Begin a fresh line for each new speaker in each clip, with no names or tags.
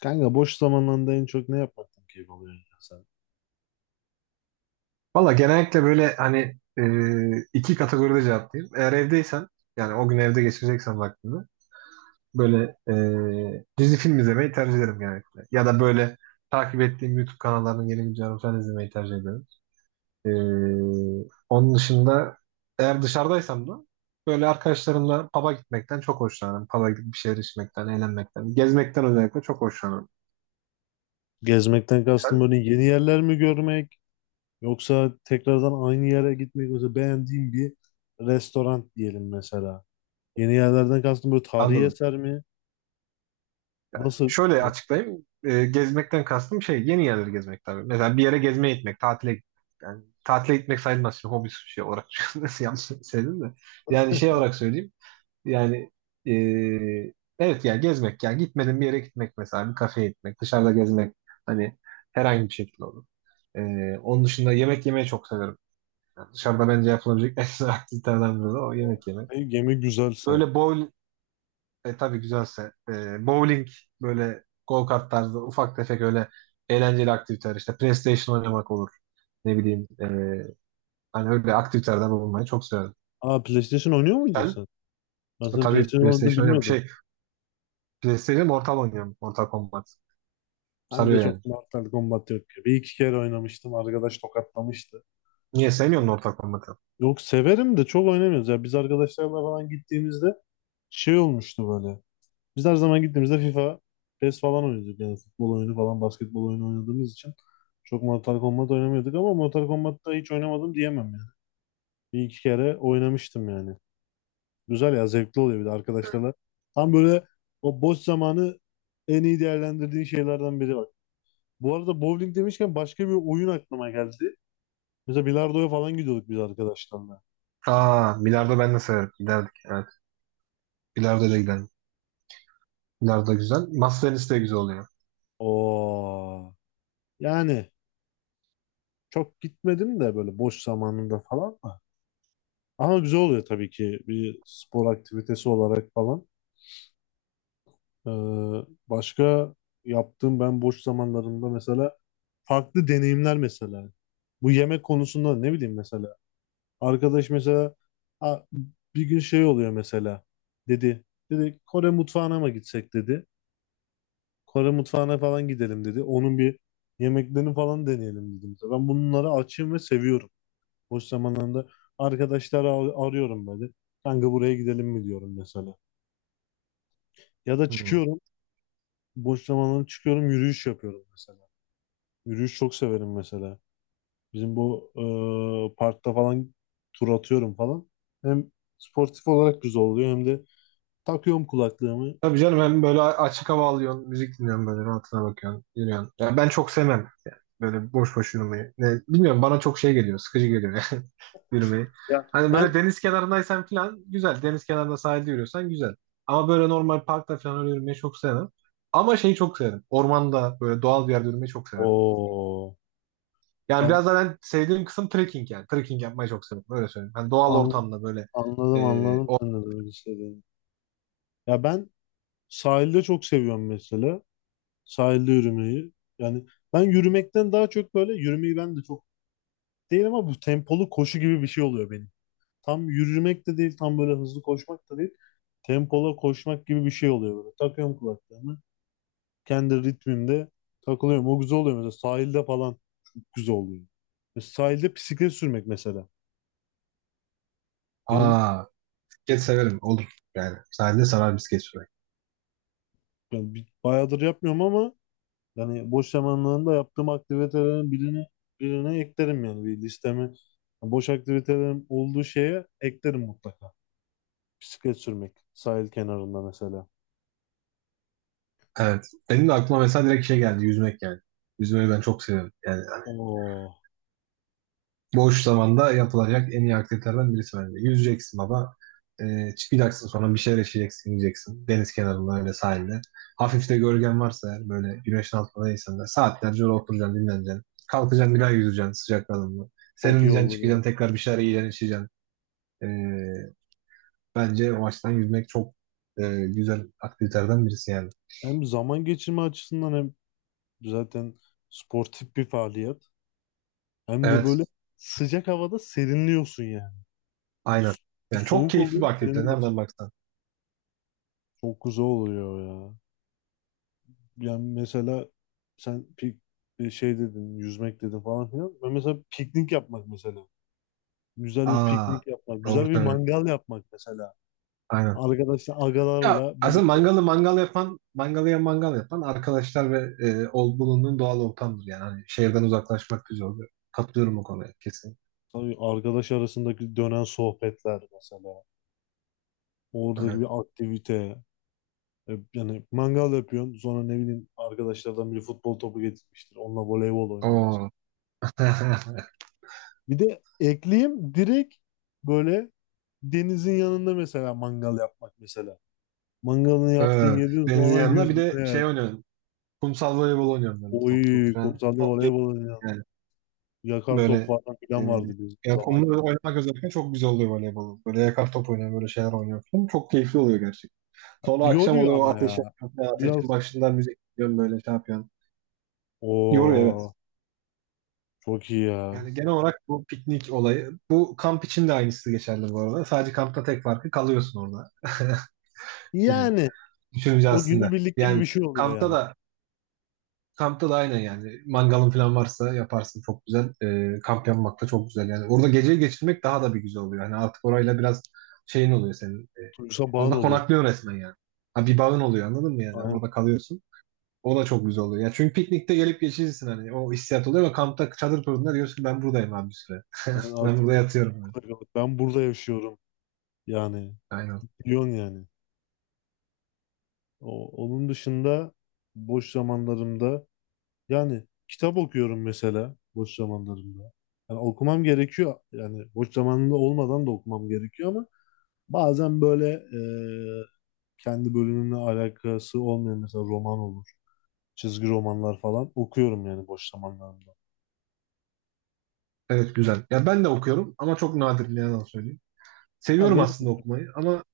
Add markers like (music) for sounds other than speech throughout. Kanka boş zamanlarında en çok ne yapmaktan keyif alıyorsun ya sen?
Valla genellikle böyle hani iki kategoride cevaplayayım. Eğer evdeysen yani o gün evde geçireceksen vaktini böyle dizi film izlemeyi tercih ederim genellikle. Ya da böyle takip ettiğim YouTube kanallarının yeni videolarını falan izlemeyi tercih ederim. E, Onun dışında eğer dışarıdaysam da böyle arkadaşlarımla pub'a gitmekten çok hoşlanırım. Pub'a gidip bir şeyler içmekten, eğlenmekten, gezmekten özellikle çok hoşlanırım.
Gezmekten kastım
Sen?
böyle yeni yerler mi görmek yoksa tekrardan aynı yere gitmek mesela beğendiğin bir restoran diyelim mesela. Yeni yerlerden kastım böyle tarihi
Anladım.
eser mi? Nasıl?
Şöyle açıklayayım. Gezmekten kastım şey yeni yerleri gezmek tabii. Mesela bir yere gezmeye gitmek, tatile yani tatile gitmek sayılmaz şimdi hobi şey olarak (laughs) nasıl yanlış söyledim de. Yani şey olarak söyleyeyim. Yani ee, evet ya gezmek ya gitmedim bir yere gitmek mesela bir kafeye gitmek, dışarıda gezmek hani herhangi bir şekilde olur. Onun dışında yemek yemeyi çok severim. Yani dışarıda bence yapılabilecek (laughs) en güzel aktivitelerden biri de o yemek yemek.
Ne gemi güzelse.
Böyle bol tabii güzelse. Bowling böyle go-kart tarzı ufak tefek öyle eğlenceli aktiviteler işte PlayStation oynamak olur. Ne bileyim hani öyle aktivitelerde bulunmayı çok severim.
Aa, PlayStation oynuyor muydun
Sen.
sen? Ben senin
Tabii
PlayStation oynadığını
PlayStation oynuyorum.
bilmiyordum.
Şey PlayStation Mortal oynuyorum. Mortal Kombat.
Ben de
Sarıyor yani.
çok Mortal Kombat yok ki. Bir iki kere oynamıştım. Arkadaş tokatlamıştı.
Niye sevmiyorsun Mortal Kombat'ı?
Yok, severim de çok oynamıyoruz. Ya biz arkadaşlarla falan gittiğimizde şey olmuştu böyle. Biz her zaman gittiğimizde FIFA, PES falan oynuyorduk yani futbol oyunu falan basketbol oyunu oynadığımız için çok Mortal Kombat oynamıyorduk ama Mortal Kombat'ta hiç oynamadım diyemem yani. Bir iki kere oynamıştım yani. Güzel ya, zevkli oluyor bir de arkadaşlarla. Tam böyle o boş zamanı en iyi değerlendirdiğin şeylerden biri bak. Bu arada bowling demişken başka bir oyun aklıma geldi. Mesela bilardoya falan gidiyorduk biz arkadaşlarla.
Aa, bilardo ben de severim. Giderdik. Evet. Bilardo da gidelim. Bilardo güzel. Masa tenisi de güzel oluyor.
Oo. Yani çok gitmedim de böyle boş zamanında falan. Ama güzel oluyor tabii ki bir spor aktivitesi olarak falan. Ee, başka yaptığım ben boş zamanlarımda mesela farklı deneyimler mesela. Bu yemek konusunda ne bileyim mesela. Arkadaş mesela "Aa, bir gün şey oluyor mesela. Dedi. Dedi Kore mutfağına mı gitsek dedi. Kore mutfağına falan gidelim dedi. Onun bir yemeklerini falan deneyelim dedim. Ben bunları açığım ve seviyorum. Boş zamanlarında arkadaşları arıyorum böyle. Kanka buraya gidelim mi diyorum mesela. Ya da
Hmm.
çıkıyorum, boş zamanlarım çıkıyorum, yürüyüş yapıyorum mesela. Yürüyüş çok severim mesela. Bizim bu parkta falan tur atıyorum falan. Hem sportif olarak güzel oluyor hem de takıyorum kulaklığımı.
Tabii canım, hem böyle açık hava alıyorsun, müzik dinliyorsun, böyle rahatına bakıyorsun, yürüyorsun. Ya ben çok sevmem yani böyle boş boş yürümeyi. Ne, bilmiyorum, bana çok şey geliyor, sıkıcı geliyor (laughs) yani yürümeyi.
Ya
Hani böyle
ben
deniz kenarındaysan falan güzel, deniz kenarında sahilde yürüyorsan güzel. Ama böyle normal parkta falan öyle yürümeyi çok sevmem. Ama şeyi çok severim, ormanda böyle doğal bir yerde yürümeyi çok severim.
o
Yani
ben
biraz da ben sevdiğim kısım trekking yani. Trekking yapmayı çok severim, öyle söyleyeyim. Hani doğal
an-
ortamda böyle...
anladım anladım
O...
sen ne demek istediğini. Ya ben sahilde çok seviyorum mesela. Sahilde yürümeyi. Yani ben yürümekten daha çok böyle yürümeyi ben de çok değil ama bu tempolu koşu gibi bir şey oluyor benim. Tam yürümek de değil, tam böyle hızlı koşmak da değil. Tempola koşmak gibi bir şey oluyor böyle. Takıyorum kulaklığımı. Kendi ritmimde takılıyorum. O güzel oluyor mesela. Sahilde falan çok güzel oluyor. Ve sahilde bisiklet sürmek mesela. Benim
Aa, bisiklet severim, olur yani. Sahilde sarar bisiklet sürmek.
yani bayağıdır yapmıyorum ama yani boş zamanlarında yaptığım aktivitelerin birini birine eklerim yani bir listeme. Yani boş aktivitelerim olduğu şeye eklerim mutlaka. Bisiklet sürmek sahil kenarında mesela.
Evet. Benim de aklıma mesela direkt şey geldi. Yüzmek yani. Yüzmeyi ben çok seviyorum. Yani hani
Oo,
boş zamanda yapılacak en iyi aktivitelerden birisi bence. Yüzeceksin baba. Çıkacaksın sonra bir şeyler yaşayacaksın, yiyeceksin. Deniz kenarında öyle sahilde. Hafif de gölgen varsa eğer böyle güneşin altındaysan da saatlerce öyle oturacaksın, dinleneceksin. Kalkacaksın bir daha yüzeceksin sıcaklarında.
çok iyi
Serinleyeceksin,
olur ya.
çıkacaksın tekrar bir şeyler yiyeceksin, içeceksin. Ee, Bence o açıdan yüzmek çok güzel aktivitelerden birisi yani.
Hem zaman geçirme açısından hem zaten sportif bir faaliyet. Hem de böyle
Evet.
sıcak havada serinliyorsun yani.
Aynen.
So-
Yani çok
Soğuk
keyifli bir
oluyor,
aktivite. Nereden
serinliyorsun.
baksan.
Çok güzel oluyor ya. Yani mesela sen şey dedin, yüzmek dedin falan filan. Ben mesela piknik yapmak mesela. Güzel bir
Aa,
piknik yapmak,
doğru
güzel bir
söylüyorsun.
mangal yapmak mesela.
Aynen.
Arkadaşlar,
Ya,
agalarla
aslında
birlikte
mangalı mangal yapan, mangalıya mangal yapan arkadaşlar ve bulunduğun doğal ortamdır yani. Hani şehirden uzaklaşmak güzel oluyor. Katılıyorum o konuya kesin.
tabii arkadaş arasındaki dönen sohbetler mesela. Oradaki
Evet.
bir aktivite. Yani mangal yapıyorsun. Sonra ne bileyim arkadaşlardan biri futbol topu getirmiştir. Onunla voleybol oynuyorum
Oo.
mesela.
(laughs)
Bir de ekleyeyim direkt böyle denizin yanında mesela mangal yapmak mesela. Mangalını yaptın
Evet.
yedin
Denizin
sonra
yanında bir de
yüzme yani.
şey oynuyorum. Kumsal voleybol oynuyorum böyle
Oy
toplu falan.
kumsalda
Çok keyifli
voleybol oynayan.
yani.
Yakar top
Böyle
falan
e,
filan vardı bizim
ya kumla
zaman.
oynamak özellikle çok güzel oluyor voleybol. Böyle yakar top oynuyorum, böyle şeyler oynuyorum falan. Çok keyifli oluyor gerçekten. Sonra akşam
Yoruyor
oluyor,
ama
ateş
ya.
yakıyorsun. Yani ateşin
Biraz
başından müzik dinliyorsun, böyle şey yapıyorsun. Yoruyor evet.
o çok iyi ya.
Yani genel olarak bu piknik olayı. Bu kamp için de aynısı geçerli bu arada. Sadece kampta tek farkı kalıyorsun orada. (laughs) Yani
Yani
düşününce
o
aslında.
günübirlik gibi bir
Yani
şey oluyor
kampta
yani.
da kampta da aynen yani. Mangalın falan varsa yaparsın çok güzel. Kamp yapmak da çok güzel. Yani orada geceyi geçirmek daha da bir güzel oluyor. Yani artık orayla biraz şeyin oluyor senin.
Duygusa bağın
Orada
oluyor.
konaklıyorsun resmen yani. Ha, bir bağın oluyor, anladın mı yani? Orada kalıyorsun. O da çok güzel oluyor. Ya çünkü piknikte gelip geçirirsin hani. O hissiyat oluyor ama kampta çadır kurduğunda diyorsun ki ben buradayım abi bir süre. (laughs)
Ben
Ben
artık
burada
burada,
yatıyorum. Yani.
burada kalıp ben burada yaşıyorum. Yani
Aynen.
biliyorsun yani. O, onun dışında boş zamanlarımda yani kitap okuyorum mesela boş zamanlarımda. Yani okumam gerekiyor. Yani boş zamanında olmadan da okumam gerekiyor ama bazen böyle kendi bölümümle alakası olmayan mesela roman olur. Çizgi romanlar falan okuyorum yani boş zamanlarımda.
Evet, güzel. Ya ben de okuyorum ama çok nadir, ne yalan söyleyeyim.
Ha,
Seviyorum aslında okumayı ama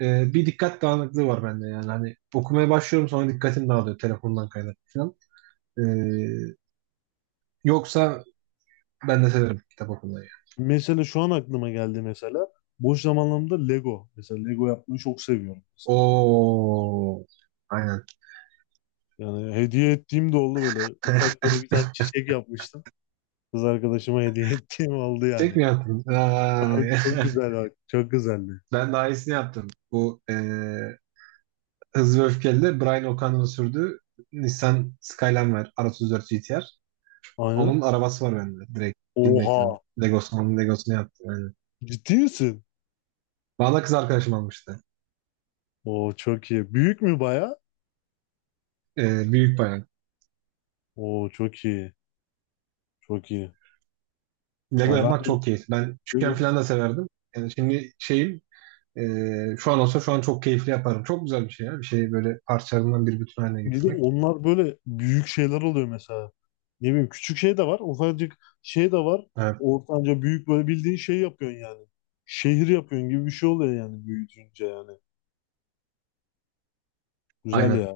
bir dikkat dağınıklığı var bende yani. Hani okumaya başlıyorum sonra dikkatim dağılıyor, telefondan kaynaklı falan. E, Yoksa ben de severim kitap okumayı. Yani.
mesela şu an aklıma geldi mesela. Boş zamanlarımda Lego. Mesela Lego yapmayı çok seviyorum mesela.
Oo. Aynen.
Yani hediye ettiğim de oldu böyle.
(laughs)
Ufak böyle bir tane çiçek yapmıştım. Kız arkadaşıma hediye (laughs) ettiğim oldu
Tek
yani.
mi yaptın?
Abi
Ay.
çok
(laughs)
güzel bak. Çok güzeldi.
Ben daha iyisini yaptım. Bu Hızlı ve Öfkeli'de Brian O'Connor'ın sürdüğü Nissan Skyline var. R34 GT-R.
Aynen.
Onun arabası var bende. Direkt bilmek yani.
Oha.
Onun Legosunu yaptım. Yani.
Ciddi misin?
Bana kız arkadaşım almıştı.
Oo, çok iyi. Büyük mü baya?
Büyük bayan.
Oo, çok iyi. Çok iyi.
Lego
Ya
yapmak
ben
çok keyifli. Ben küçükken falan da severdim. Yani şimdi şeyim şu an olsa şu an çok keyifli yaparım. Çok güzel bir şey ya. Bir şeyi böyle parçalarından bir bütün haline
Bir de
getirmek.
onlar böyle büyük şeyler oluyor mesela. Ne bileyim, küçük şey de var, ufacık şey de var.
Evet,
Ortanca büyük böyle bildiğin şey yapıyorsun yani. Şehir yapıyorsun gibi bir şey oluyor yani büyütünce yani. Güzel
aynen.
ya.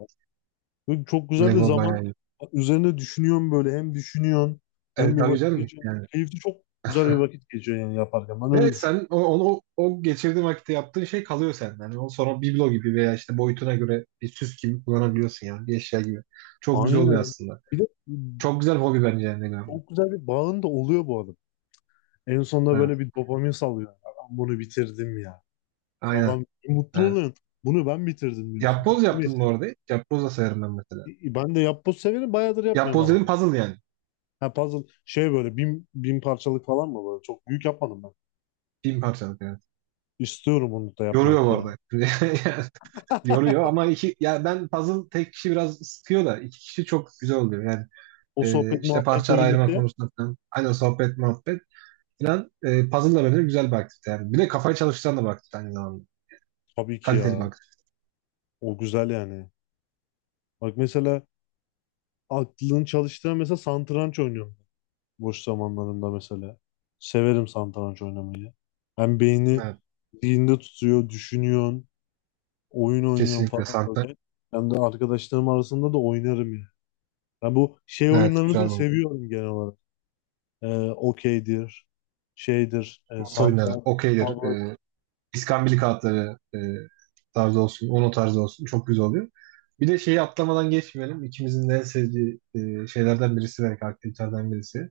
Böyle çok güzel de
Lego
zaman
bayağı iyi.
üzerine düşünüyorsun böyle. Hem düşünüyorsun hem
Evet,
bir
tabii
vakit
canım.
geçiyorsun.
Yani.
Keyifli, çok güzel bir vakit geçiyor yani yaparken. Ben
Ve
öyle düşünüyorum.
sen o geçirdiğin vakitte yaptığın şey kalıyor senden. Yani o sonra biblo gibi veya işte boyutuna göre bir süs gibi kullanabiliyorsun yani. Bir eşya gibi. Çok güzel oluyor
Aynen.
aslında.
Bir de
Çok güzel hobi bence yani. Lego'nun.
çok güzel bir bağın da oluyor bu arada. En sonunda böyle
Evet.
bir dopamin salıyor. Ben bunu bitirdim ya,
Aynen.
falan mutlu
Evet.
oluyorsun. Bunu ben bitirdim diyorsun. Bu
Yapboz
benim
yaptın bu
eserim.
arada. Yapboz da sayarım ben mesela.
Ben de yapboz severim. Bayağıdır yapmıyorum
Yapboz
ama.
dedim, puzzle yani.
Ha, puzzle şey böyle bin, bin parçalık falan mı böyle? Çok büyük yapmadım ben.
1000 parçalık yani.
İstiyorum onu da
Yoruyor
yapmak
bu
ya.
arada. (laughs) Yani yoruyor ama iki, ya ben puzzle tek kişi biraz sıkıyor da iki kişi çok güzel oluyor yani.
O sohbet
İşte
muhabbetle
parçalar ayırma
birlikte
konusunda falan. Aynen sohbet muhabbet. İnan puzzle'la beraber güzel bir aktivite yani. Bir de kafayı çalıştıran da bir aktivite aynı zamanda.
tabii ki
Kaliteli bir
ya.
aktivite.
O güzel yani. Bak mesela aklın çalıştığı mesela satranç oynuyorum. Boş zamanlarımda mesela. Severim satranç oynamayı. Hem beyni
Evet,
zihinde tutuyor, düşünüyorsun. Oyun oynuyorum
kesinlikle
falan
santa.
böyle. Hem de arkadaşlarım arasında da oynarım yani. Ben bu şey
Evet,
oyunlarını da
güzel bu.
seviyorum genel olarak. Okeydir, şeydir,
Masa oyunları,
satranç,
okeydir,
tavla.
iskambil kağıtları tarzı olsun, ono tarzı olsun çok güzel oluyor. Bir de şeyi atlamadan geçmeyelim. İkimizin de en sevdiği şeylerden birisi, belki aktivitelerden birisi.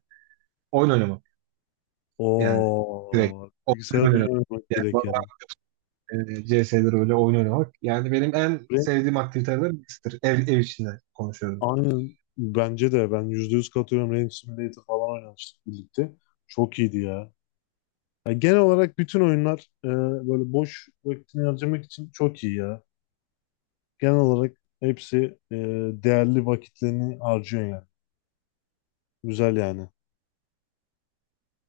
Oyun oynamak yani direkt.
Oo,
Oyun
bilgisayar
oynamak.
oyunu oynamak
Yani
direkt
bana,
yani.
CS'de öyle oyun oynamak. Yani benim en
Ve
sevdiğim aktivitelerden birisidir. Ev içinde konuşuyorum.
aynen bence de ben %100 katılıyorum. Rain Simulator falan oynamıştık birlikte. Çok iyiydi ya. Ya genel olarak bütün oyunlar böyle boş vaktini harcamak için çok iyi ya. Genel olarak hepsi değerli vakitlerini harcıyor yani. Güzel yani.